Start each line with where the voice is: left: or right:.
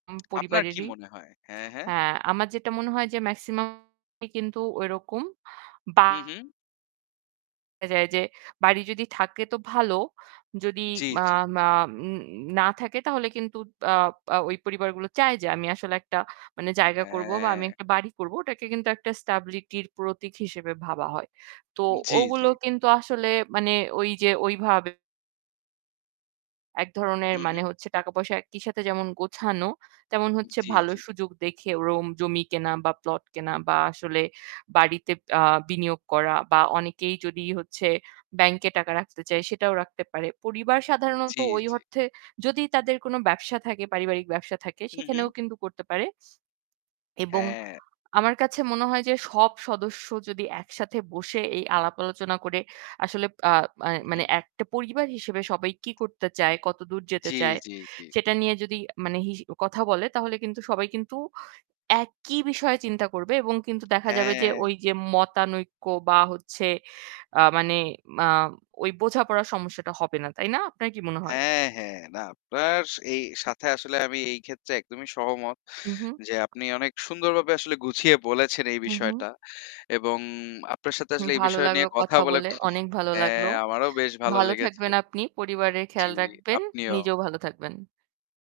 right: উম
left: আপনার কি
right: পরিবারেরই।
left: মনে হয়? হ্যাঁ, হ্যাঁ।
right: হ্যাঁ, আমার যেটা মনে হয় যে maximum ই কিন্তু ওইরকম বা
left: হুম, হুম।
right: দেখা যায় যে বাড়ি যদি থাকে তো ভালো। যদি
left: হুম, জি,
right: মা
left: জি।
right: মা উম না থাকে তাহলে কিন্তু তা আ ওই পরিবারগুলো চায় যে আমি আসলে একটা মানে জায়গা করবো বা
left: হ্যাঁ।
right: আমি একটা বাড়ি করবো। ওটাকে কিন্তু একটা stability র প্রতীক হিসেবে ভাবা হয়। তো
left: জি, জি।
right: ওগুলো কিন্তু আসলে মানে ঐযে ওইভাবে এক ধরনের
left: হু, হুম।
right: মানে হচ্ছে টাকা-পয়সা একই সাথে যেমন গোছানো, তেমন হচ্ছে
left: জি,
right: ভালো
left: জি।
right: সুযোগ দেখে রোম জমি কেনা বা প্লট কেনা বা আসলে বাড়িতে আ বিনিয়োগ করা। বা অনেকেই যদি হচ্ছে ব্যাংকে টাকা রাখতে চায় সেটাও রাখতে পারে। পরিবার
left: উ
right: সাধারণত
left: জি,
right: ওই
left: জি।
right: অর্থে যদি তাদের কোনো ব্যবসা থাকে পারিবারিক ব্যবসা থাকে
left: হু,
right: সেখানেও
left: হুম।
right: কিন্তু করতে পারে। এবং
left: হ্যাঁ।
right: আমার কাছে মনে হয় যে সব সদস্য যদি একসাথে বসে এই আলাপ আলোচনা করে আসলে আ মা
left: হু,
right: মানে
left: হুম।
right: একটা পরিবার হিসেবে সবাই কি করতে চায়, কতদূর যেতে
left: জি,
right: চায়,
left: জি, জি।
right: সেটা নিয়ে যদি মানে হিস কথা বলে তাহলে কিন্তু সবাই কিন্তু একই বিষয়ে চিন্তা করবে এবং কিন্তু দেখা যাবে যে
left: হ্যাঁ।
right: ঐযে মতানৈক্য বা হচ্ছে আ মানে মা ঐ বোঝাপড়ার সমস্যাটা হবে না। তাই না? আপনার কি মনে হয়?
left: হ্যাঁ, হ্যাঁ। না, আপনার সা এই সাথে আসলে আমি এইক্ষেত্রে একদমই সহমত
right: উ হু।
left: যে আপনি অনেক সুন্দরভাবে আসলে গুছিয়ে বলেছেন এই
right: হু, হু।
left: বিষয়টা। এবং আপনার সাথে
right: হু,
left: আসলে এই
right: ভালো
left: বিষয় নিয়ে
right: লাগলো
left: কথা
right: কথা
left: বলে
right: বলে,
left: খু
right: অনেক ভালো লাগলো।
left: হ্যাঁ, আমারও বেশ ভালো
right: ভালো
left: লেগেছে।
right: থাকবেন আপনি, পরিবারের
left: জি,
right: খেয়াল রাখবেন,
left: আপনিও।
right: নিজেও ভালো থাকবেন।